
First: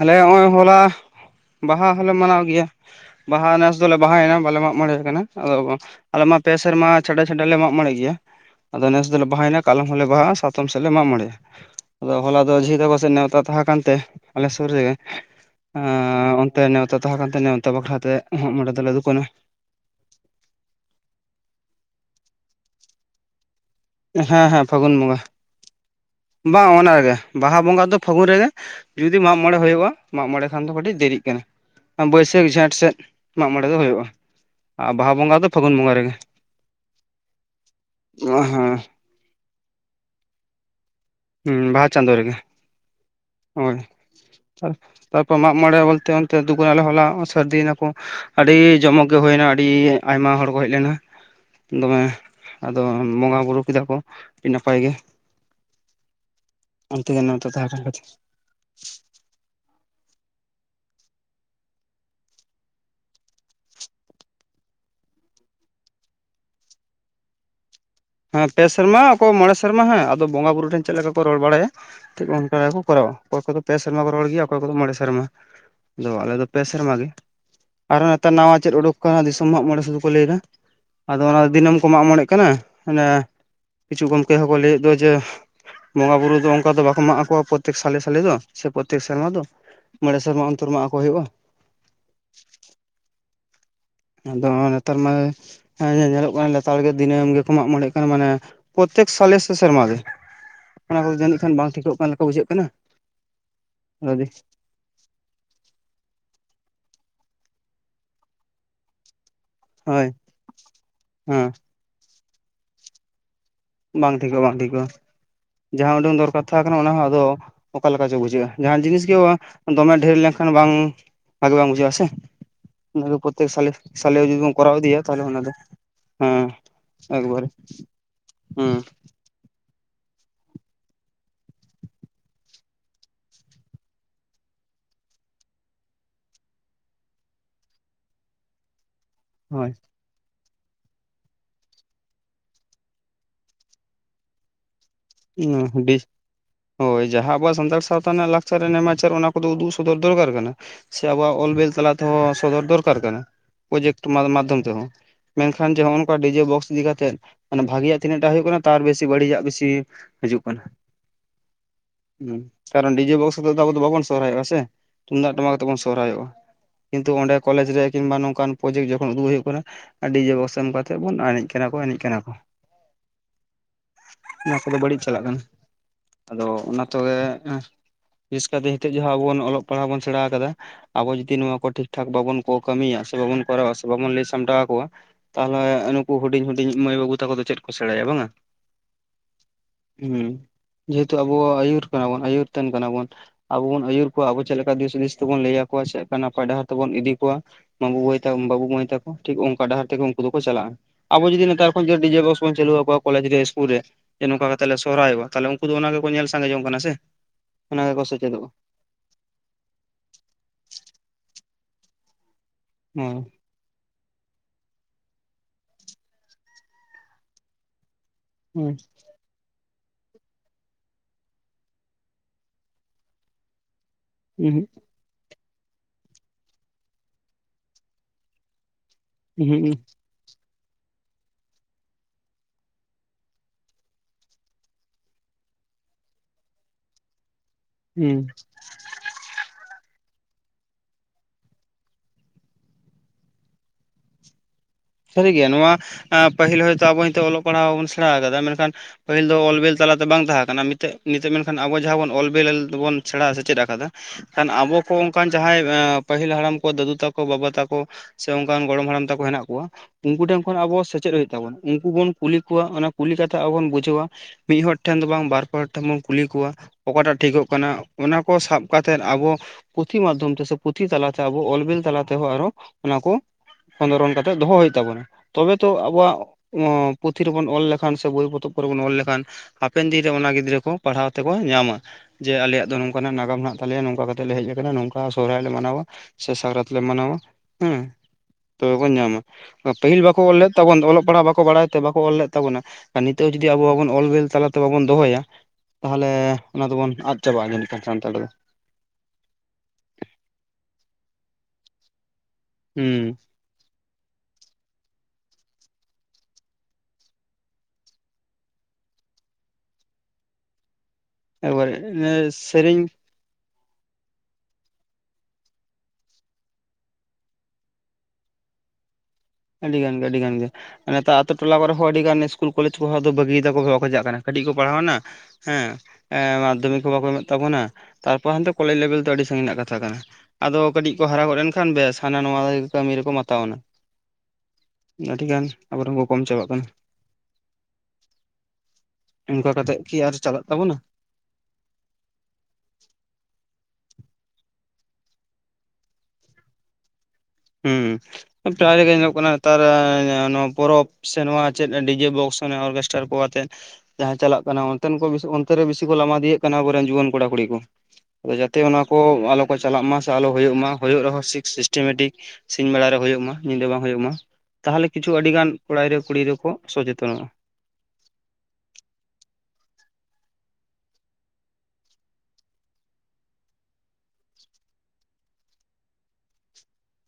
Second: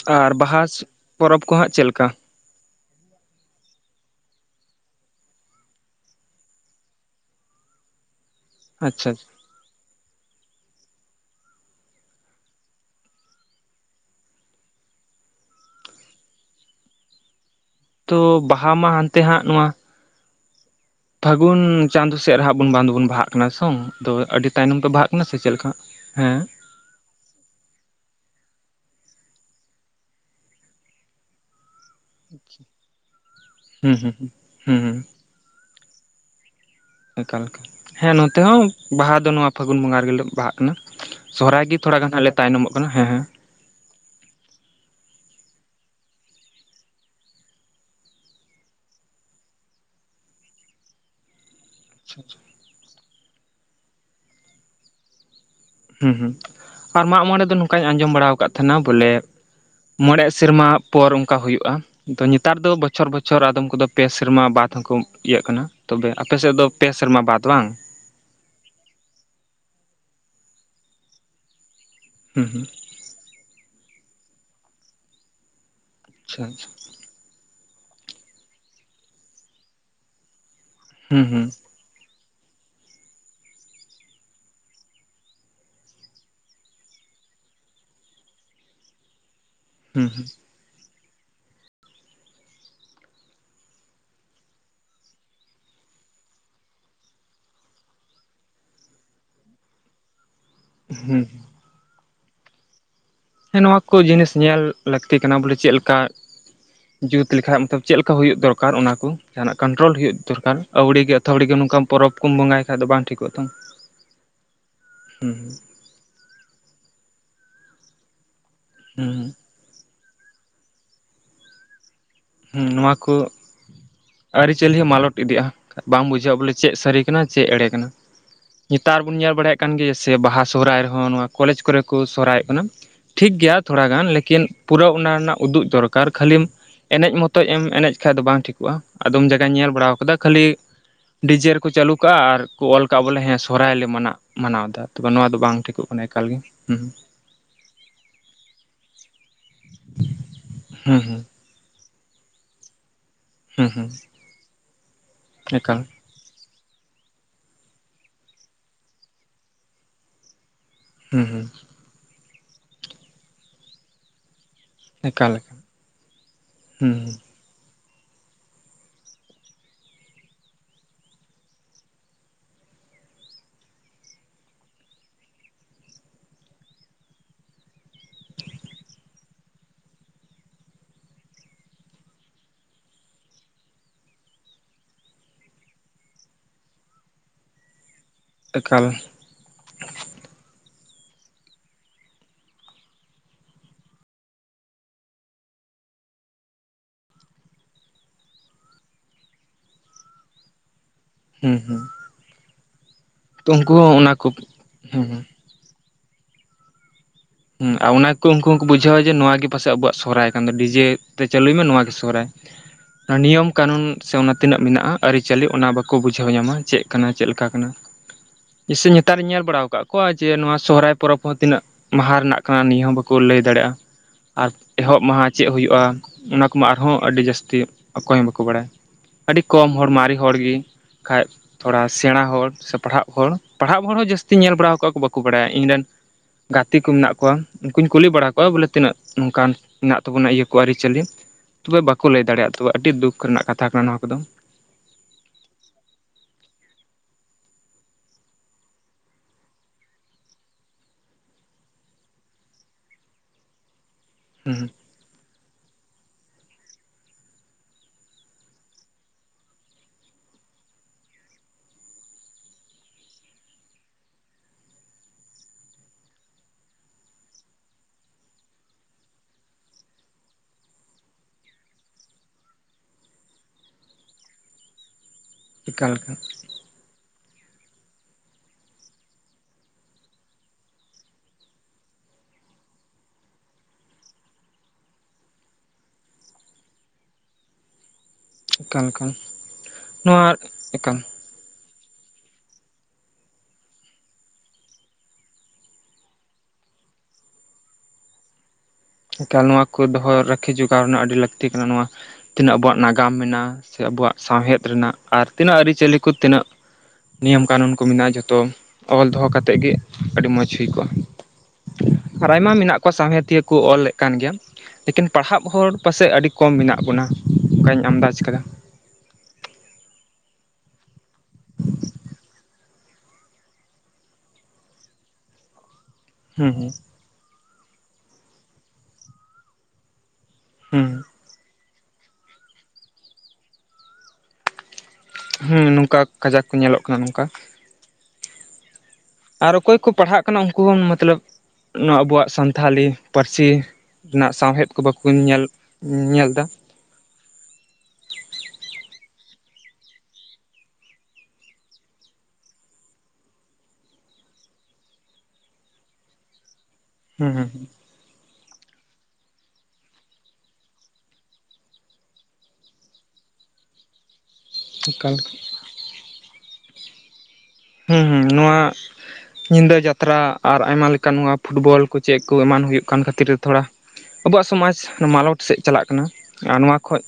ᱟᱞᱮ ᱟᱨ ᱦᱚᱜᱼᱚᱭ ᱵᱟᱦᱟ ᱦᱚᱞᱟ ᱯᱚᱨᱚᱵᱽ ᱠᱚ ᱦᱟᱸᱜ ᱪᱮᱫ ᱵᱟᱦᱟ ᱞᱮᱠᱟ ᱦᱚᱸᱞᱮ ᱢᱟᱱᱟᱣ ᱜᱮᱭᱟ ᱵᱟᱦᱟ ᱱᱮᱥ ᱫᱚᱞᱮ ᱵᱟᱦᱟᱭᱮᱱᱟ ᱵᱟᱞᱮ ᱢᱟᱜ ᱢᱚᱬᱮ ᱠᱟᱱᱟ, ᱟᱫᱚ ᱟᱞᱮ ᱢᱟ ᱯᱮ ᱥᱮᱨᱢᱟ ᱪᱷᱟᱰᱟ ᱪᱷᱟᱰᱟ ᱞᱮ ᱢᱟᱜ ᱢᱚᱬᱮᱜ ᱜᱮᱭᱟ᱾ ᱟᱫᱚ ᱱᱮᱥ ᱟᱪᱪᱷᱟ ᱫᱚᱞᱮ ᱵᱟᱦᱟᱭᱱᱟ ᱠᱟᱞᱚᱢ ᱦᱚᱸᱞᱮ ᱵᱟᱦᱟᱜᱼᱟ ᱯᱚᱛᱚᱢ ᱥᱮᱜ ᱞᱮ ᱢᱟᱜ ᱢᱚᱬᱮᱭᱟ ᱟᱫᱚ ᱦᱚᱞᱟ ᱫᱚ ᱡᱷᱤ ᱛᱟᱠᱟ ᱥᱮᱫ ᱱᱮᱣᱛᱟ ᱛᱟᱦᱮᱸ ᱠᱟᱱᱛᱮ ᱟᱞᱮ ᱥᱩᱨ ᱨᱮᱜᱮ ᱟ ᱚᱱᱛᱮ ᱱᱮᱣᱛᱟ ᱛᱟᱦᱮᱸ ᱠᱟᱱ ᱛᱮ ᱱᱮᱣᱛᱟ ᱵᱟᱠᱷᱟᱨᱟ ᱛᱮ ᱛᱚ ᱢᱟᱜ ᱵᱟᱦᱟ ᱢᱚᱬᱮ ᱢᱟ ᱫᱚᱞᱮ ᱫᱩᱠᱟ. ᱦᱟᱱᱛᱮ ᱱᱟ ᱦᱟᱸᱜ ᱱᱚᱣᱟ ᱯᱷᱟᱹᱜᱩᱱ ᱪᱟᱸᱫᱳ ᱥᱮᱜ ᱨᱮᱦᱟᱜ ᱵᱚᱱ ᱵᱟᱝ ᱫᱚᱵᱚᱱ ᱵᱟᱦᱟᱜ ᱠᱟᱱᱟ᱾ ᱛᱚᱝ ᱛᱚ ᱦᱮᱸ ᱟᱹᱰᱤ ᱦᱮᱸ ᱛᱟᱭᱱᱚᱢ ᱛᱮ ᱯᱷᱟᱹᱜᱩᱱ ᱵᱟᱦᱟᱜ ᱵᱚᱸᱜᱟ ᱠᱟᱱᱟ ᱥᱮ ᱪᱮᱫ ᱞᱮᱠᱟ? ᱦᱮᱸ ᱵᱟᱝ ᱚᱱᱟ ᱨᱮᱜᱮ ᱵᱟᱦᱟ ᱵᱚᱸᱜᱟ ᱫᱚ ᱯᱷᱟᱹᱜᱩᱱ ᱨᱮᱜᱮ ᱡᱩᱫᱤ ᱢᱟᱜᱽ ᱢᱚᱬᱮ ᱦᱩᱭᱩᱜᱼᱟ ᱢᱟᱜ ᱢᱚᱬᱮ ᱠᱷᱟᱱ ᱫᱚ ᱠᱟᱹᱴᱤᱡ ᱫᱮᱨᱤᱜ ᱠᱟᱱᱟ᱾ ᱵᱟᱹᱭᱥᱟᱹᱠ ᱡᱷᱮᱴ ᱥᱮᱫ ᱢᱟᱜ ᱢᱚᱬᱮ ᱫᱚ ᱦᱩᱸ ᱦᱳᱭᱳᱜᱼᱟ ᱦᱩᱸ ᱦᱩᱸ ᱵᱟᱦᱟ ᱵᱚᱸᱜᱟ ᱫᱚ ᱯᱷᱟᱹᱜᱩᱱ ᱵᱚᱸᱜᱟ ᱨᱮᱜᱮ ᱚᱱᱠᱟᱞᱮᱠᱟ ᱦᱮᱸ ᱱᱚᱛᱮ ᱦᱚᱸ ᱵᱟᱦᱟ ᱫᱚ ᱱᱚᱣᱟ ᱯᱷᱟᱹᱜᱩᱱ ᱵᱚᱸᱜᱟ ᱨᱮᱜᱮ ᱞᱮ ᱵᱟᱦᱟᱜ ᱠᱟᱱᱟ ᱥᱚᱦᱨᱟᱭ ᱦᱮᱸ ᱜᱮ ᱵᱟᱦᱟ ᱛᱷᱚᱲᱟ ᱜᱟᱱ ᱪᱟᱸᱫᱳ ᱦᱟᱸᱜ ᱞᱮ ᱨᱮᱜᱮ ᱛᱟᱭᱱᱚᱢᱚᱜ ᱠᱟᱱᱟ ᱦᱮᱸ ᱦᱮᱸ ᱦᱳᱭ ᱛᱟᱨᱯᱚᱨ ᱢᱟ ᱢᱚᱜ ᱢᱚᱬᱮ ᱵᱚᱞᱛᱮ ᱚᱱᱛᱮ ᱫᱚ ᱵᱟᱝ ᱦᱚᱞᱟ ᱥᱟᱹᱨᱫᱤᱭ ᱱᱟᱠᱚ ᱟᱹᱰᱤ ᱡᱚᱢᱚᱠ ᱜᱮ ᱦᱩᱭᱱᱟ ᱟᱹᱰᱤ ᱟᱭᱢᱟ ᱦᱚᱲ ᱠᱚ ᱦᱚᱡ ᱞᱮᱱᱟ [inaudible] ᱫᱚᱢᱮ ᱟᱫᱚ ᱵᱚᱸᱜᱟ ᱵᱩᱨᱩ ᱠᱮᱫᱟ ᱠᱚ ᱟᱹᱰᱤ ᱱᱟᱯᱟᱭ ᱜᱮ ᱦᱩᱸ ᱦᱮᱸ ᱟᱨ ᱚᱱᱛᱮ ᱜᱮ ᱢᱟᱜᱢᱚᱬᱮ ᱱᱚᱛᱮ ᱫᱚ ᱛᱟᱦᱮᱸ ᱠᱟᱱ ᱱᱚᱝᱠᱟᱧ ᱠᱷᱟᱹᱛᱤᱨ ᱟᱸᱡᱚᱢ ᱵᱟᱲᱟ ᱟᱠᱟᱫ ᱛᱟᱦᱮᱸᱱᱟ ᱵᱚᱞᱮ ᱢᱚᱬᱮ ᱥᱮᱨᱢᱟ ᱯᱚᱨ ᱚᱱᱠᱟ ᱦᱩᱭᱩᱜᱼᱟ ᱟᱫᱚ ᱱᱮᱛᱟᱨ ᱫᱚ ᱵᱚᱪᱷᱚᱨ ᱵᱚᱪᱷᱚᱨ ᱟᱫᱚᱢ ᱠᱚᱫᱚ ᱯᱮ ᱥᱮᱨᱢᱟ ᱵᱟᱫ ᱦᱚᱸᱠᱚ ᱟᱹᱜ ᱠᱟᱱᱟ ᱛᱚᱵᱮ ᱟᱯᱮ ᱥᱮᱫ ᱫᱚ ᱯᱮ ᱥᱮᱨᱢᱟ ᱵᱟᱫ ᱵᱟᱝ ᱦᱮᱸ ᱯᱮ ᱥᱮᱨᱢᱟ ᱟᱠᱚᱭ ᱢᱚᱬᱮ ᱥᱮᱨᱢᱟ ᱦᱮᱸ ᱟᱫᱚ ᱵᱚᱸᱜᱟ ᱵᱩᱨᱩ ᱴᱷᱮᱱ ᱪᱮᱫ ᱞᱮᱠᱟ ᱠᱚ ᱨᱚᱲ ᱵᱟᱲᱟᱭᱟ ᱴᱷᱤᱠ ᱦᱩᱸ ᱚᱱᱠᱟ ᱦᱩᱸ ᱜᱮ ᱠᱚᱨᱟᱣᱟ ᱚᱠᱚᱭ ᱠᱚᱫᱚ ᱯᱮ ᱥᱮᱨᱢᱟ ᱠᱚ ᱨᱚᱲ ᱜᱮᱭᱟ ᱚᱠᱚᱭ ᱠᱚᱫᱚ ᱢᱚᱬᱮ ᱥᱮᱨᱢᱟ ᱟᱫᱚ ᱟᱪᱪᱷᱟ ᱟᱞᱮᱫᱚ ᱯᱮ ᱟᱪᱪᱷᱟ ᱥᱮᱨᱢᱟ ᱜᱮ ᱟᱨᱚ ᱱᱮᱛᱟᱨ ᱱᱟᱣᱟ ᱪᱮᱫ ᱩᱰᱳᱠ ᱟᱠᱟᱱᱟ ᱫᱤᱥᱚᱢ ᱦᱟᱸᱜ ᱢᱚᱬᱮ ᱥᱩᱫᱩ ᱠᱚ ᱞᱟᱹᱭᱫᱟ ᱟᱫᱚ ᱦᱩᱸ ᱚᱱᱟ ᱦᱩᱸ ᱫᱚ ᱫᱤᱱᱟᱹᱢ ᱠᱚ ᱢᱟᱜ ᱢᱚᱬᱮᱜ ᱠᱟᱱᱟ ᱚᱱᱮ ᱠᱤᱪᱷᱩ ᱜᱚᱢᱠᱮ ᱦᱚᱸᱠᱚ ᱞᱟᱹᱭᱮᱫ ᱫᱚ ᱡᱮ ᱵᱚᱸᱜᱟ ᱵᱩᱨᱩ ᱫᱚ ᱚᱱᱠᱟ ᱫᱚ ᱵᱟᱠᱚ ᱢᱟᱜ ᱠᱚᱣᱟ ᱯᱨᱚᱛᱮᱠ ᱥᱟᱞᱮ ᱥᱟᱞᱮ ᱫᱚ ᱥᱮ ᱯᱨᱚᱛᱮᱠ ᱥᱮᱨᱢᱟ ᱫᱚ ᱦᱩᱸ ᱢᱚᱬᱮ ᱦᱩᱸ ᱥᱮᱨᱢᱟ ᱚᱱᱛᱚᱨ ᱢᱟᱜ ᱟᱠᱚ ᱦᱩᱭᱩᱜᱼᱟ ᱟᱫᱚ ᱱᱮᱛᱟᱨ ᱢᱟ ᱧᱮᱞᱚᱜ ᱠᱟᱱᱟ ᱞᱮᱛᱟᱲ ᱜᱮ ᱫᱤᱱᱟᱹᱢ ᱜᱮᱠᱚ ᱢᱟᱜ ᱢᱚᱬᱮᱜ ᱠᱟᱱᱟ ᱢᱟᱱᱮ ᱯᱨᱚᱛᱛᱮᱠ ᱥᱟᱞᱮ ᱥᱮ ᱥᱮᱨᱢᱟ ᱨᱮ ᱚᱱᱟ ᱠᱚ ᱦᱩᱸ ᱡᱟᱹᱱᱤᱡ ᱠᱷᱟᱱ ᱵᱟᱝ ᱴᱷᱤᱠᱚᱜ ᱠᱟᱱ ᱞᱮᱠᱟ ᱵᱩᱡᱷᱟᱹᱜ ᱠᱟᱱᱟ ᱦᱮᱸ ᱱᱚᱣᱟ ᱠᱚ ᱫᱟᱫᱤ ᱡᱤᱱᱤᱥ ᱧᱮᱞ ᱞᱟᱹᱠᱛᱤ ᱠᱟᱱᱟ ᱵᱚᱞᱮ ᱪᱮᱫ ᱞᱮᱠᱟ? ᱡᱩᱛ ᱞᱮᱠᱷᱟᱡ ᱢᱚᱛᱞᱚᱵ ᱪᱮᱫ ᱞᱮᱠᱟ ᱦᱩᱭᱩᱜ ᱫᱚᱨᱠᱟᱨ ᱚᱱᱟ ᱠᱚ? ᱡᱟᱦᱟᱱᱟᱜ ᱠᱚᱱᱴᱨᱳᱞ ᱦᱳᱭ ᱦᱩᱭᱩᱜ ᱫᱚᱨᱠᱟᱨ ᱟᱹᱣᱲᱤ ᱜᱮ ᱟᱹᱛᱷᱟᱹᱣᱟᱹᱲᱤ ᱦᱮᱸ ᱜᱮ ᱱᱚᱝᱠᱟ ᱯᱚᱨᱚᱵᱽ ᱠᱚᱢ ᱵᱚᱸᱜᱟᱭ ᱠᱷᱟᱡ ᱫᱚ ᱵᱟᱝ ᱴᱷᱤᱠᱚᱜ᱾ ᱛᱟᱢᱟ ᱵᱟᱝ ᱴᱷᱤᱤᱠᱚᱜᱼᱟ ᱵᱟᱝ ᱴᱷᱤᱠᱚᱜᱼᱟ ᱦᱩᱸ ᱡᱟᱦᱟᱸ ᱩᱰᱟᱹᱝ ᱫᱚᱨᱠᱟᱨ ᱛᱟᱦᱮᱸ ᱠᱟᱱᱟ ᱚᱱᱟ ᱦᱚᱸ ᱟᱫᱚ ᱚᱠᱟᱞᱮᱠᱟ ᱪᱚ ᱵᱩᱡᱷᱟᱹᱜᱼᱟ ᱡᱟᱦᱟᱱ ᱡᱤᱱᱤᱥ ᱜᱮ ᱦᱩᱸ ᱫᱚᱢᱮ ᱰᱷᱮᱨ ᱞᱮᱱᱠᱷᱟᱱ ᱵᱟᱝ ᱵᱷᱟᱜᱮ ᱵᱟᱝ ᱵᱩᱡᱷᱟᱹᱜᱼᱟ ᱥᱮ ᱦᱮᱸ ᱱᱚᱣᱟ ᱚᱱᱟ ᱠᱚ ᱫᱚ ᱯᱨᱚᱛᱮᱠ ᱥᱟᱞᱮ ᱥᱟᱞᱮ ᱡᱩᱫᱤ ᱵᱚᱱ ᱠᱚᱨᱟᱣ ᱟᱹᱨᱤᱪᱟᱞᱤ ᱦᱚᱸ ᱤᱫᱤᱭᱟ ᱢᱟᱞᱚᱴ ᱛᱟᱦᱚᱞᱮ ᱚᱱᱟ ᱤᱫᱤᱜᱼᱟ ᱫᱚ ᱵᱟᱝ ᱵᱩᱡᱷᱟᱹᱜᱼᱟ ᱵᱚᱞᱮ ᱦᱮᱸ ᱪᱮᱫ ᱥᱟᱹᱨᱤ ᱠᱟᱱᱟ ᱪᱮᱫ ᱮᱠᱵᱟᱨᱮ ᱮᱲᱮ ᱠᱟᱱᱟ ᱦᱩᱸ ᱱᱮᱛᱟᱨ ᱵᱚᱱ ᱧᱮᱞ ᱵᱟᱲᱟᱭᱮᱫ ᱠᱟᱱ ᱜᱮᱭᱟ ᱡᱟᱹᱥ? ᱥᱮ ᱵᱟᱦᱟ ᱥᱚᱦᱨᱟᱭ ᱨᱮᱦᱚᱸ ᱱᱚᱣᱟ ᱠᱚᱞᱮᱡᱽ ᱠᱚᱨᱮ ᱠᱚ ᱥᱚᱦᱨᱟᱭᱚᱜ ᱠᱟᱱᱟ ᱴᱷᱤᱠ ᱜᱮᱭᱟ ᱛᱷᱚᱲᱟ ᱜᱟᱱ ᱞᱮᱠᱤᱱ ᱯᱩᱨᱟᱹ ᱚᱱᱟ ᱨᱮᱱᱟᱜ ᱩᱫᱩᱜ ᱫᱚᱨᱠᱟᱨ ᱠᱷᱟᱹᱞᱤᱢ ᱮᱱᱮᱡ ᱢᱚᱛᱚᱡ ᱮᱢ ᱮᱱᱮᱡ ᱠᱷᱟᱸᱡ ᱫᱚ ᱵᱟᱝ ᱴᱷᱤᱠᱚᱜᱼᱟ ᱟᱫᱚᱢ ᱡᱟᱭᱜᱟᱧ ᱦᱳᱭ ᱧᱮᱞ ᱵᱟᱲᱟ ᱟᱠᱟᱫᱟ ᱠᱷᱟᱹᱞᱤ ᱰᱤᱡᱮ ᱨᱮᱠᱚ ᱪᱟᱹᱞᱩ ᱠᱟᱜᱼᱟ ᱟᱨ ᱠᱚ ᱚᱞ ᱠᱟᱜᱼᱟ ᱵᱚᱞᱮ ᱦᱮᱸ ᱥᱚᱨᱦᱟᱭ ᱞᱮ ᱢᱟᱱᱟᱣ ᱢᱟᱱᱟᱣᱫᱟ ᱚ ᱦᱳᱭ ᱡᱟᱦᱟᱸ ᱟᱵᱚ ᱥᱟᱱᱛᱟᱲ ᱥᱟᱶᱛᱟ ᱨᱮᱱᱟᱜ ᱞᱟᱠᱪᱟᱨ ᱱᱮᱢᱟᱪᱟᱨ ᱚᱱᱟ ᱠᱚᱫᱚ ᱩᱫᱩᱜ ᱥᱚᱫᱚᱨ ᱫᱚᱨᱠᱟᱨ ᱠᱟᱱᱟ ᱥᱮ ᱦᱩᱸ ᱟᱵᱚᱣᱟᱜ ᱚᱞ ᱵᱤᱞ ᱛᱟᱞᱟ ᱛᱮᱦᱚᱸ ᱥᱚᱫᱚᱨ ᱫᱚᱨᱠᱟᱨ ᱠᱟᱱᱟ ᱦᱩᱸ ᱦᱩᱸ ᱦᱩᱸ ᱯᱨᱚᱡᱮᱠᱴ ᱢᱟᱫᱽᱫᱷᱚᱢ ᱛᱮᱦᱚᱸ ᱢᱮᱱᱠᱷᱟᱱ ᱢᱮ ᱮᱠᱟᱞ ᱱᱚᱜᱼᱚᱭ ᱱᱚᱝᱠᱟ ᱰᱤᱡᱮ ᱵᱚᱠᱥ ᱤᱫᱤ ᱠᱟᱛᱮᱜ ᱢᱟᱱᱮ ᱵᱷᱟᱜᱤᱭᱟᱜ ᱛᱤᱱᱟᱹᱜᱴᱟᱜ ᱦᱩᱭᱩᱜ ᱠᱟᱱᱟ ᱛᱟᱨ ᱵᱮᱥᱤ ᱵᱟᱹᱲᱤᱡᱟᱜ ᱵᱮᱥᱤ ᱦᱤᱡᱩᱜ ᱠᱟᱱᱟ ᱦᱮᱸ ᱦᱮᱸ ᱠᱟᱨᱚᱱ ᱰᱤᱡᱮ ᱵᱚᱠᱥ ᱨᱮᱫᱚ ᱟᱵᱚ ᱫᱚ ᱵᱟᱵᱚᱱ ᱥᱚᱦᱨᱟᱭᱚᱜᱼᱟ ᱥᱮ ᱛᱩᱢᱫᱟᱜ ᱮᱠᱟᱞ ᱴᱟᱢᱟᱠ ᱮᱠᱟᱞ ᱠᱟᱛᱮᱜ ᱵᱚᱱ ᱥᱚᱨᱦᱟᱭᱚᱜᱼᱟ ᱦᱩᱸ ᱠᱤᱱᱛᱩ ᱦᱩᱸ ᱚᱸᱰᱮ ᱠᱚᱞᱮᱡᱽ ᱨᱮ ᱠᱤᱢᱵᱟ ᱱᱚᱝᱠᱟᱱ ᱯᱨᱚᱡᱮᱠᱴ ᱡᱚᱠᱷᱚᱱ ᱩᱫᱩᱜ ᱦᱩᱭᱩᱜ ᱠᱟᱱᱟ ᱰᱤᱡᱮ ᱵᱚᱠᱥ ᱮᱢ ᱠᱟᱛᱮ ᱵᱚᱱ ᱮᱱᱮᱡ ᱠᱟᱱᱟ ᱠᱚ ᱮᱱᱮᱡ ᱠᱟᱱᱟ ᱠᱚ [inaudible] ᱚᱱᱟ ᱠᱚᱫᱚ ᱵᱟᱹᱲᱤᱡ ᱪᱟᱞᱟᱜ ᱠᱟᱱᱟ ᱟᱫᱚ ᱚᱱᱟ ᱛᱮ ᱵᱮᱥᱠᱟᱛᱮ ᱱᱤᱛᱚᱜ ᱡᱟᱦᱟᱸ ᱟᱵᱚᱱ ᱚᱞᱚᱜ ᱯᱟᱲᱦᱟᱜ ᱵᱚᱱ ᱥᱮᱬᱟ ᱟᱠᱟᱫᱟ ᱟᱵᱚ ᱡᱩᱫᱤ ᱱᱚᱣᱟ ᱠᱚ ᱴᱷᱤᱠ ᱴᱷᱟᱠ ᱵᱟᱵᱚᱱ ᱠᱚ ᱠᱟᱹᱢᱤᱭᱟ ᱥᱮ ᱵᱟᱵᱚᱱ ᱠᱚᱨᱟᱣᱟ ᱥᱮ ᱵᱟᱵᱚᱱ ᱞᱟᱹᱭ ᱥᱟᱢᱴᱟᱣ ᱟᱠᱚᱣᱟ ᱛᱟᱦᱚᱞᱮ ᱱᱩᱠᱩ ᱦᱩᱰᱤᱧ ᱦᱩᱰᱤᱧ ᱢᱟᱹᱭ ᱵᱟᱹᱵᱩ ᱛᱟᱠᱚ ᱫᱚ ᱪᱮᱫ ᱠᱚ ᱵᱟᱝᱟ ᱮᱠᱟᱞ ᱦᱮᱸ ᱡᱮᱦᱮᱛᱩ ᱟᱵᱚ ᱟᱹᱭᱩᱨ ᱠᱟᱱᱟᱵᱚᱱ ᱟᱹᱭᱩᱨ ᱛᱮᱱ ᱠᱟᱱᱟᱵᱚᱱ ᱟᱵᱚ ᱵᱚᱱ ᱟᱹᱭᱩᱨ ᱠᱚᱣᱟ ᱟᱵᱚ ᱪᱮᱫᱠᱟ ᱫᱤᱥ ᱦᱩᱫᱤᱥ ᱛᱮᱵᱚᱱ ᱞᱟᱹᱭᱟ ᱣᱟ ᱪᱮᱫ ᱱᱟᱯᱟᱭ ᱰᱟᱦᱟᱨ ᱛᱮᱵᱚᱱ ᱤᱫᱤ ᱠᱚᱣᱟ ᱵᱟᱹᱵᱩ ᱵᱟᱹᱵᱩ ᱢᱟᱹᱭ ᱛᱟᱠᱚ ᱴᱷᱤᱠ ᱚᱠᱟ ᱰᱟᱦᱟᱨ ᱛᱮᱜᱮ ᱩᱱᱠᱩ ᱫᱚᱠᱚ ᱪᱟᱞᱟᱜᱼᱟ ᱟᱵᱚ ᱡᱩᱫᱤ ᱦᱩᱸ ᱱᱮᱛᱟᱨ ᱦᱩᱸ ᱠᱷᱚᱱ ᱡ ᱰᱤᱡᱮ ᱵᱚᱠᱥ ᱵᱚᱱ ᱪᱟᱹᱞᱩ ᱟᱠᱚᱣᱟ ᱠᱚᱞᱮᱡᱽ ᱨᱮ ᱛᱚ ᱤᱥᱠᱩᱞ ᱩᱱᱠᱩ ᱨᱮ ᱦᱚᱸ ᱚᱱᱟ ᱡᱮ ᱠᱚ ᱱᱚᱝᱠᱟ ᱠᱟᱛᱮ ᱞᱮ ᱦᱩᱸ ᱦᱩᱸ ᱥᱚᱨᱦᱟᱭᱚᱜᱼᱟ ᱛᱟᱦᱞᱮ ᱩᱱ ᱫᱚ ᱚᱱᱟ ᱜᱮ ᱧᱮᱞ ᱥᱟᱸᱜᱮ ᱡᱚᱝ ᱠᱟᱱᱟ ᱥᱮ ᱦᱮᱸ ᱜᱮᱠᱚ ᱚᱱᱟ ᱠᱚ ᱩᱱᱠᱩ ᱥᱮᱪᱮᱫᱚᱜᱼᱟ ᱦᱚᱸᱠᱚ ᱵᱩᱡᱷᱟᱹᱣᱟ ᱡᱮ ᱱᱚᱶᱟ ᱜᱮ ᱯᱟᱥᱮ ᱟᱵᱚᱣᱟᱜ ᱥᱚᱨᱦᱟᱭ ᱠᱟᱱ ᱫᱚ ᱰᱤᱡᱮ ᱛᱮ ᱪᱟᱹᱞᱩᱭ ᱱᱚᱣᱟ ᱜᱮ ᱥᱚᱦᱨᱟᱭ ᱦᱳᱭ ᱱᱤᱭᱚᱢ ᱠᱟᱹᱱᱩᱱ ᱥᱮ ᱚᱱᱟ ᱛᱤᱱᱟᱹᱜ ᱢᱮᱱᱟᱜᱼᱟ ᱟᱹᱨᱤᱪᱟᱹᱞᱤ ᱚᱱᱟ ᱵᱟᱠᱚ ᱵᱩᱡᱷᱟᱹᱣ ᱧᱟᱢᱟ ᱪᱮᱫ ᱠᱟᱱᱟ ᱪᱮᱫ ᱞᱮᱠᱟ ᱠᱟᱱᱟ ᱦᱳᱭ ᱡᱮᱣᱥᱮ ᱱᱮᱛᱟᱨᱤᱧ ᱧᱮᱞ ᱵᱟᱲᱟ ᱟᱠᱟᱫ ᱠᱚᱣᱟ ᱡᱮ ᱱᱚᱣᱟ ᱥᱚᱨᱦᱟᱭ ᱯᱚᱨᱚᱵᱽ ᱦᱚᱸ ᱛᱤᱱᱟᱹᱜ ᱢᱟᱦᱟ ᱨᱮᱱᱟᱜ ᱠᱟᱱᱟ ᱱᱤᱭᱟᱹ ᱦᱚᱸ ᱵᱟᱠᱚ ᱞᱟᱹᱭ ᱫᱟᱲᱮᱭᱟᱜᱼᱟ ᱟᱨ ᱩᱸᱦᱩᱜ ᱮᱦᱚᱵ ᱢᱟᱦᱟ ᱪᱮᱫ ᱦᱩᱭᱩᱜᱼᱟ ᱚᱱᱟ ᱠᱚᱢᱟ ᱟᱨᱦᱚᱸ ᱟᱹᱰᱤ ᱡᱟᱹᱥᱛᱤ ᱚᱠᱚᱭ ᱦᱚᱸ ᱵᱟᱠᱚ ᱵᱟᱲᱟᱭᱟ ᱟᱹᱰᱤ ᱠᱚᱢ ᱦᱩᱸ ᱦᱚᱲ ᱢᱟᱨᱮ ᱦᱚᱲᱜᱤ ᱠᱷᱟᱱᱡ ᱛᱷᱚᱲᱟ ᱥᱮᱬᱟ ᱦᱚᱲ ᱥᱮ ᱯᱟᱲᱦᱟᱜ ᱦᱚᱲ ᱯᱟᱲᱦᱟᱜ ᱦᱚᱲ ᱦᱚᱸ ᱡᱟᱹᱥᱛᱤ ᱧᱮᱞ ᱵᱟᱲᱟ ᱠᱚᱟᱜᱼᱟ ᱠᱚ ᱵᱟᱠᱚ ᱵᱟᱲᱟᱭᱟ ᱤᱧᱨᱮᱱ ᱜᱟᱛᱮ ᱠᱚ ᱢᱮᱱᱟᱜ ᱠᱚᱣᱟ ᱩᱱᱠᱩᱧ ᱠᱩᱞᱤ ᱦᱩᱸ ᱵᱟᱲᱟ ᱠᱚᱣᱟ ᱵᱚᱞᱮ ᱛᱤᱱᱟᱹᱜ ᱱᱚᱝᱠᱟᱱ ᱢᱮᱱᱟᱜ ᱛᱟᱠᱚᱣᱟ ᱛᱟᱵᱚᱱᱟ ᱤᱭᱟᱹ ᱠᱚ ᱟᱹᱨᱤᱪᱟᱹᱞᱤ ᱛᱚᱵᱮ ᱵᱟᱠᱚ ᱞᱟᱹᱭ ᱫᱟᱲᱮᱭᱟᱜ ᱛ ᱟᱹᱰᱤ ᱫᱩᱠ ᱨᱮᱱᱟᱜ ᱠᱟᱛᱷᱟ ᱠᱟᱱᱟ ᱱᱚᱣᱟ ᱠᱚᱫᱚ ᱥᱟᱹᱨᱤᱜᱮ ᱱᱚᱣᱟ ᱯᱟᱹᱦᱤᱞ ᱦᱚᱭᱛᱳ ᱟᱵᱚ ᱱᱤᱛᱚᱜ ᱚᱞᱚᱜ ᱯᱟᱲᱦᱟᱣ ᱵᱚᱱ ᱥᱮᱬᱟ ᱟᱠᱟᱫᱟ ᱢᱮᱱᱠᱷᱟᱱ ᱯᱟᱦᱤᱞ ᱫᱚ ᱚᱞᱵᱤᱞ ᱛᱟᱞᱟᱛᱮ ᱵᱟᱝ ᱛᱟᱦᱮᱸ ᱠᱟᱱᱟ ᱱᱤᱛ ᱱᱤᱛᱚᱜ ᱢᱮᱱᱠᱷᱟᱱ ᱟᱵᱚ ᱡᱟᱦᱟᱸ ᱵᱚᱱ ᱚᱞ ᱵᱤᱞ ᱵᱚᱱ ᱥᱮᱬᱟ ᱥᱮ ᱪᱮᱫ ᱟᱠᱟᱫᱟ ᱠᱷᱟᱱ ᱦᱩᱸ ᱟᱵᱚ ᱠᱚ ᱚᱱᱠᱟᱱ ᱡᱟᱦᱟᱸᱭ ᱯᱟᱹᱦᱤᱞ ᱦᱟᱲᱟᱢ ᱠᱚ ᱫᱟᱫᱩ ᱛᱟᱠᱚ ᱵᱟᱵᱟ ᱛᱟᱠᱚ ᱥᱮ ᱚᱱᱠᱟᱱ ᱜᱚᱲᱚᱢ ᱦᱟᱲᱟᱢ ᱛᱟᱠᱚ ᱦᱮᱱᱟᱜ ᱠᱚᱣᱟ ᱩᱱᱠᱩ ᱴᱷᱮᱱ ᱠᱷᱚᱱ ᱟᱵᱚ ᱥᱮᱪᱮᱫ ᱦᱩᱭᱩᱜ ᱛᱟᱵᱚᱱᱟ ᱩᱱᱠᱩ ᱵᱚᱱ ᱠᱩᱞᱤ ᱠᱚᱣᱟ ᱚᱱᱟ ᱠᱩᱞᱤᱛ ᱟᱵᱚ ᱵᱚᱱ ᱵᱩᱡᱷᱟᱹᱣᱟ ᱢᱤᱫ ᱦᱚᱲ ᱴᱷᱮᱱ ᱫᱚ ᱵᱟᱝ ᱵᱟᱨ ᱯᱮ ᱴᱷᱮᱱ ᱵᱚᱱ ᱠᱩᱞᱤ ᱠᱚᱣᱟ ᱚᱠᱟᱴᱟᱜ ᱴᱷᱤᱠᱚᱜ ᱠᱟᱱᱟ ᱚᱱᱟ ᱠᱚ ᱥᱟᱵ ᱠᱟᱛᱮᱫ ᱟᱵᱚ ᱯᱩᱛᱷᱤ ᱢᱟᱫᱽᱫᱷᱚᱢ ᱛᱮ ᱥᱮ ᱯᱩᱛᱷᱤ ᱛᱟᱞᱟᱛᱮ ᱟᱵᱚ ᱚᱞᱵᱤᱞ ᱛᱟᱞᱟ ᱛᱮᱦᱚᱸ ᱟᱨᱚ ᱚᱱᱟ ᱠᱚ ᱠᱷᱚᱸᱫᱽᱨᱚᱱ ᱠᱟᱛᱮ ᱫᱚᱦᱚ ᱦᱩᱭᱩᱜ ᱛᱟᱵᱚᱱᱟ ᱛᱟᱵᱚᱱᱟ ᱛᱚᱵᱮ ᱛᱚ ᱮᱠᱟᱞ ᱟᱵᱚᱣᱟᱜ ᱯᱩᱛᱷᱤ ᱨᱮᱵᱚᱱ ᱚᱞ ᱞᱮᱠᱷᱟᱱ ᱥᱮ ᱵᱳᱭ ᱯᱚᱛᱚᱵ ᱠᱚᱨᱮ ᱵᱚᱱ ᱚᱞ ᱞᱮᱠᱷᱟᱱ ᱦᱟᱯᱮᱱ ᱫᱤᱱ ᱨᱮ ᱚᱱᱟ ᱜᱤᱫᱽᱨᱟᱹ ᱠᱚ ᱯᱟᱲᱦᱟᱣ ᱛᱮᱠᱚ ᱧᱟᱢᱟ ᱡᱮ ᱟᱞᱮᱭᱟᱜ ᱫᱚ ᱱᱚᱝᱠᱟᱱᱟᱜ ᱱᱟᱜᱟᱢ ᱢᱮᱱᱟᱜ ᱛᱟᱞᱮᱭᱟ ᱱᱚᱝᱠᱟ ᱠᱟᱛᱮ ᱞᱮ ᱦᱮᱡ ᱟᱠᱟᱱᱟ ᱱᱚᱝᱠᱟ ᱥᱚᱨᱦᱟᱭ ᱞᱮ ᱢᱟᱱᱟᱣᱟ ᱥᱮ ᱥᱟᱠᱨᱟᱛ ᱞᱮ ᱢᱟᱱᱟᱣᱟ ᱦᱮᱸ ᱛᱚᱵᱮ ᱵᱚᱱ ᱚᱱᱠᱟᱱ ᱧᱟᱢᱟ ᱯᱟᱹᱦᱤᱞ ᱵᱟᱠᱚ ᱚᱞ ᱞᱮᱫ ᱛᱟᱵᱚᱱ ᱚᱞᱚᱜ ᱯᱟᱲᱦᱟᱜ ᱵᱟᱠᱚ ᱵᱟᱲᱟᱭᱟ ᱛᱮ ᱵᱟᱠᱚ ᱚᱞ ᱞᱮᱫ ᱛᱟᱵᱚᱱᱟ ᱟᱨ ᱱᱤᱛᱚᱜ ᱡᱩᱫᱤ ᱟᱵᱚᱵᱚᱱ ᱚᱞᱵᱤᱞ ᱛᱟᱞᱟᱛᱮ ᱵᱟᱵᱚᱱ ᱫᱚᱦᱚᱭᱟ ᱛᱟᱦᱚᱞᱮ ᱚᱱᱟ ᱫᱚᱵᱚᱱ ᱟᱫ ᱪᱟᱵᱟᱜᱼᱟ ᱡᱟᱹᱱᱤᱡ ᱥᱟᱱᱛᱟᱲᱫᱚ ᱮᱠᱟᱞ ᱱᱚᱣᱟ ᱠᱚ ᱫᱚᱦᱚ ᱨᱟᱹᱠᱷᱤ ᱡᱚᱜᱟᱣ ᱨᱮᱱᱟᱜ ᱟᱹᱰᱤ ᱞᱟᱹᱠᱛᱤ ᱠᱟᱱᱟ ᱱᱚᱣᱟ ᱛᱤᱱᱟᱹᱜ ᱟᱵᱚᱣᱟᱜ ᱱᱟᱜᱟᱢ ᱦᱩᱸ ᱢᱮᱱᱟᱜᱼᱟ ᱥᱮ ᱟᱵᱚᱣᱟᱜ ᱥᱟᱶᱦᱮᱫ ᱨᱮᱱᱟᱜ ᱟᱨ ᱛᱤᱱᱟᱹᱜ ᱟᱹᱨᱤᱪᱟᱹᱞᱤ ᱠᱚ ᱛᱤᱱᱟᱹᱜ ᱱᱤᱭᱚᱢ ᱠᱟᱱᱩᱱ ᱠᱚ ᱢᱮᱱᱟᱜᱼᱟ ᱡᱚᱛᱚ ᱚᱞ ᱫᱚᱦᱚ ᱠᱟᱛᱮᱫ ᱜᱮ ᱟᱹᱰᱤ ᱢᱚᱸᱡᱽ ᱦᱩᱭ ᱠᱚᱜᱼᱟ ᱮᱵᱟᱨ ᱟᱨ ᱟᱭᱢᱟ ᱥᱮᱨᱮᱧ ᱢᱮᱱᱟᱜ ᱠᱚᱣᱟ ᱥᱟᱶᱸᱦᱮᱫᱤᱭᱟᱹ ᱠᱚ ᱚᱞᱮᱫ ᱠᱟᱱ ᱜᱮᱭᱟ ᱞᱮᱠᱤᱱ ᱯᱟᱲᱦᱟᱜ ᱦᱚᱲ ᱯᱟᱥᱮᱡ ᱟᱹᱰᱤ ᱠᱚᱢ ᱢᱮᱱᱟᱜ ᱵᱚᱱᱟ ᱚᱱᱠᱟᱧ ᱟᱢᱫᱟᱡᱽ ᱟᱠᱟᱫᱟ ᱟᱹᱰᱤ ᱜᱟᱱ ᱜᱮ ᱟᱹᱰᱤ ᱜᱟᱱ ᱜᱮ ᱱᱮᱛᱟᱨ ᱟᱛᱳ ᱴᱚᱞᱟ ᱠᱚᱨᱮᱦᱚᱸ ᱟᱹᱰᱤ ᱜᱟᱱ ᱤᱥᱠᱩᱞ ᱠᱚᱞᱮᱡᱽ ᱠᱚᱦᱚᱸ ᱵᱟᱹᱜᱤᱭ ᱫᱟᱠᱚᱸ ᱵᱟᱝ ᱠᱚ ᱪᱟᱞᱟᱜ ᱠᱟᱱᱟ ᱟᱹᱰᱤ ᱠᱚ ᱯᱟᱲᱦᱟᱣᱱᱟ ᱦᱮᱸ ᱦᱸ ᱦᱩᱸ ᱦᱩᱸ ᱢᱟᱫᱽᱫᱷᱤᱠ ᱦᱚᱸ ᱵᱟᱠᱚ ᱮᱢ ᱛᱟᱵᱚᱱᱟ ᱛᱟᱨᱯᱚᱨ ᱦᱟᱱᱛᱮ ᱠᱚᱞᱮᱡ ᱞᱮᱵᱮᱞ ᱫᱚ ᱟᱹᱰᱤ ᱥᱟᱺᱜᱤᱧ ᱨᱮᱱᱟᱜ ᱠᱟᱛᱷᱟ ᱠᱟᱱᱟ ᱟᱫᱚ ᱠᱟᱹᱴᱤᱡ ᱦᱩᱸ ᱠᱚ ᱦᱟᱨᱟ ᱜᱚᱫ ᱮᱱᱠᱷᱟᱱ ᱵᱮᱥ ᱦᱟᱱᱟ ᱱᱚᱣᱟ ᱠᱟᱹᱢᱤ ᱨᱮᱠᱚ ᱢᱟᱛᱟᱣᱱᱟ ᱟᱹᱰᱤᱜᱟᱱ ᱦᱮᱸ ᱟᱵᱚᱨᱮᱱ ᱱᱚᱝᱠᱟ ᱠᱚ ᱠᱚᱢ ᱠᱟᱡᱟᱠ ᱪᱟᱵᱟᱜ ᱠᱚ ᱧᱮᱞᱚᱜ ᱠᱟᱱᱟ ᱱᱚᱝᱠᱟ ᱚᱱᱠᱟ ᱟᱨ ᱚᱠᱚᱭ ᱠᱟᱛᱮᱜ ᱠᱚ ᱠᱤ ᱟᱨ ᱯᱟᱲᱦᱟᱜ ᱠᱟᱱᱟ ᱪᱟᱞᱟᱜ ᱩᱱᱠᱩ ᱛᱟᱵᱚᱱᱟ ᱦᱚᱸ ᱢᱚᱛᱞᱟᱵ ᱱᱚᱶᱟ ᱟᱵᱚᱣᱟᱜ ᱥᱟᱱᱛᱟᱲᱤ ᱯᱟᱹᱨᱥᱤ ᱨᱮᱱᱟᱜ ᱥᱟᱶᱦᱮᱫ ᱠᱚ ᱵᱟᱠᱚ ᱧᱮᱞ ᱧᱮᱞ ᱮᱫᱟ ᱦᱮᱸ ᱯᱨᱟᱭ ᱞᱮᱠᱟ ᱧᱮᱞᱚᱜ ᱠᱟᱱᱟ ᱱᱮᱛᱟᱨ ᱱᱚᱣᱟ ᱯᱚᱨᱚᱵᱽ ᱥᱮ ᱱᱚᱣᱟ ᱪᱮᱫ ᱰᱤᱡᱮ ᱵᱚᱠᱥ ᱚᱨᱮᱥᱴᱟᱨ ᱠᱚ ᱟᱛᱮ ᱡᱟᱦᱟᱸ ᱪᱟᱞᱟᱜ ᱠᱟᱱᱟ ᱚᱱ ᱚᱱᱛᱮᱱ ᱨᱮ ᱵᱤᱥᱤ ᱠᱚ ᱞᱟᱢᱟ ᱫᱤᱭᱟᱜ ᱠᱟᱱᱟ ᱡᱤᱣᱟᱱ ᱠᱚᱲᱟ ᱦᱩᱸ ᱠᱩᱲᱤ ᱦᱩᱸ ᱠᱩᱲᱤ ᱠᱚ ᱟᱫᱚ ᱡᱟᱛᱮ ᱚᱱᱟ ᱠᱚ ᱟᱞᱚ ᱠᱚ ᱪᱟᱞᱟᱜ ᱢᱟ ᱥᱮ ᱟᱞᱚ ᱦᱩᱭᱩᱜ ᱢᱟ ᱦᱩᱭᱩᱜ ᱨᱮᱦᱚᱸ ᱥᱤᱠ ᱥᱤᱥᱴᱮᱢᱮᱴᱤᱠ ᱥᱤᱧ ᱵᱮᱲᱟ ᱦᱩᱭᱩᱜ ᱢᱟ ᱧᱤᱫᱟᱹ ᱵᱟᱝ ᱦᱩᱭᱩᱜ ᱢᱟ ᱛᱟᱦᱚᱞᱮ ᱠᱤᱪᱷᱩ ᱮᱠᱟᱞ ᱟᱹᱰᱤ ᱜᱟᱱ ᱠᱚᱲᱟ ᱜᱤᱫᱽᱨᱟᱹ ᱠᱩᱲᱤ ᱫᱚᱠᱚ ᱥᱚᱪᱮᱛᱚᱱᱼᱟ ᱦᱮᱸ ᱦᱮᱸ ᱱᱚᱣᱟ ᱧᱤᱫᱟᱹ ᱡᱟᱛᱨᱟ ᱟᱨ ᱟᱭᱢᱟᱠ ᱱᱚᱣᱟ ᱯᱷᱩᱴᱵᱚᱞ ᱠᱚ ᱪᱮᱫ ᱠᱚ ᱮᱢᱟᱱ ᱦᱩᱭᱩᱜ ᱠᱟᱱ ᱠᱷᱟᱹᱛᱤᱨ ᱛᱮ ᱛᱷᱚᱲᱟ ᱟᱵᱚᱣᱟᱜ ᱥᱚᱢᱟᱡᱽ ᱢᱟᱞᱚᱴ ᱥᱮᱫ ᱪᱟᱞᱟᱜ ᱠᱟᱱᱟ ᱟᱨ ᱱᱚᱣᱟ ᱠᱷᱚᱡ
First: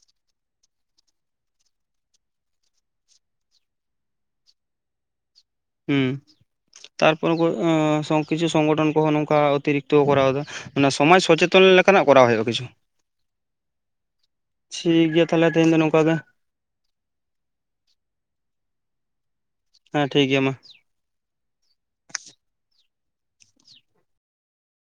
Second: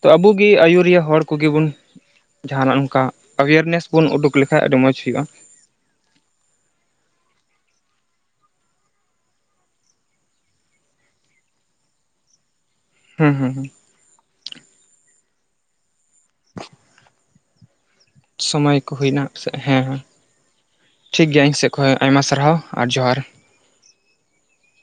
ᱛᱚ ᱟᱵᱚ ᱜᱮ ᱟᱹᱩᱨᱤᱭᱟᱹ ᱦᱚᱲ ᱠᱚᱜᱮ ᱵᱚᱱ ᱡᱟᱦᱟᱱᱟᱜ ᱱᱚᱝᱠᱟ ᱮᱣᱮᱨᱱᱮᱥ ᱵᱚᱱ ᱩᱰᱩᱠ ᱫᱩᱠ ᱞᱮᱠᱟᱱ ᱟᱹᱰᱤ ᱢᱚᱸᱡᱽ ᱦᱩᱭᱩᱜᱼᱟ ᱦᱮᱸ ᱛᱟᱨᱯᱚᱨᱮ ᱠᱚᱝ ᱠᱤᱪᱷᱩ ᱥᱚᱝᱜᱚᱴᱷᱚᱱ ᱠᱚᱦᱚᱸ ᱱᱚᱝᱠᱟ ᱚᱛᱤᱨᱤᱠᱛᱚ ᱠᱚᱨᱟᱣ ᱮᱫᱟ ᱚᱱᱟ ᱥᱚᱢᱟᱡᱽ ᱥᱚᱪᱮᱛᱚᱱ ᱞᱮᱠᱟᱱᱟᱜ ᱠᱚᱨᱟᱣ ᱦᱩᱭᱩᱜᱼᱟ ᱠᱤᱪᱷᱩ ᱦᱮᱸ ᱦᱮᱸ ᱦᱮᱸ ᱴᱷᱤᱠ ᱜᱮᱭᱟ ᱛᱟᱦᱚᱞᱮ ᱛᱮᱦᱮᱧ ᱫᱚ ᱱᱚᱝᱠᱟ ᱜᱮ [inaudible] ᱥᱚᱢᱚᱭ ᱠᱚ ᱦᱩᱭᱱᱟ ᱦᱮᱸ ᱴᱷᱤᱠ ᱜᱮᱭᱟ ᱢᱟ ᱴᱷᱤᱠᱜᱮᱭᱟ ᱤᱧ ᱥᱮᱫ ᱠᱷᱚᱡ ᱟᱭᱢᱟ ᱥᱟᱨᱦᱟᱣ ᱟᱨ ᱡᱚᱦᱟᱨ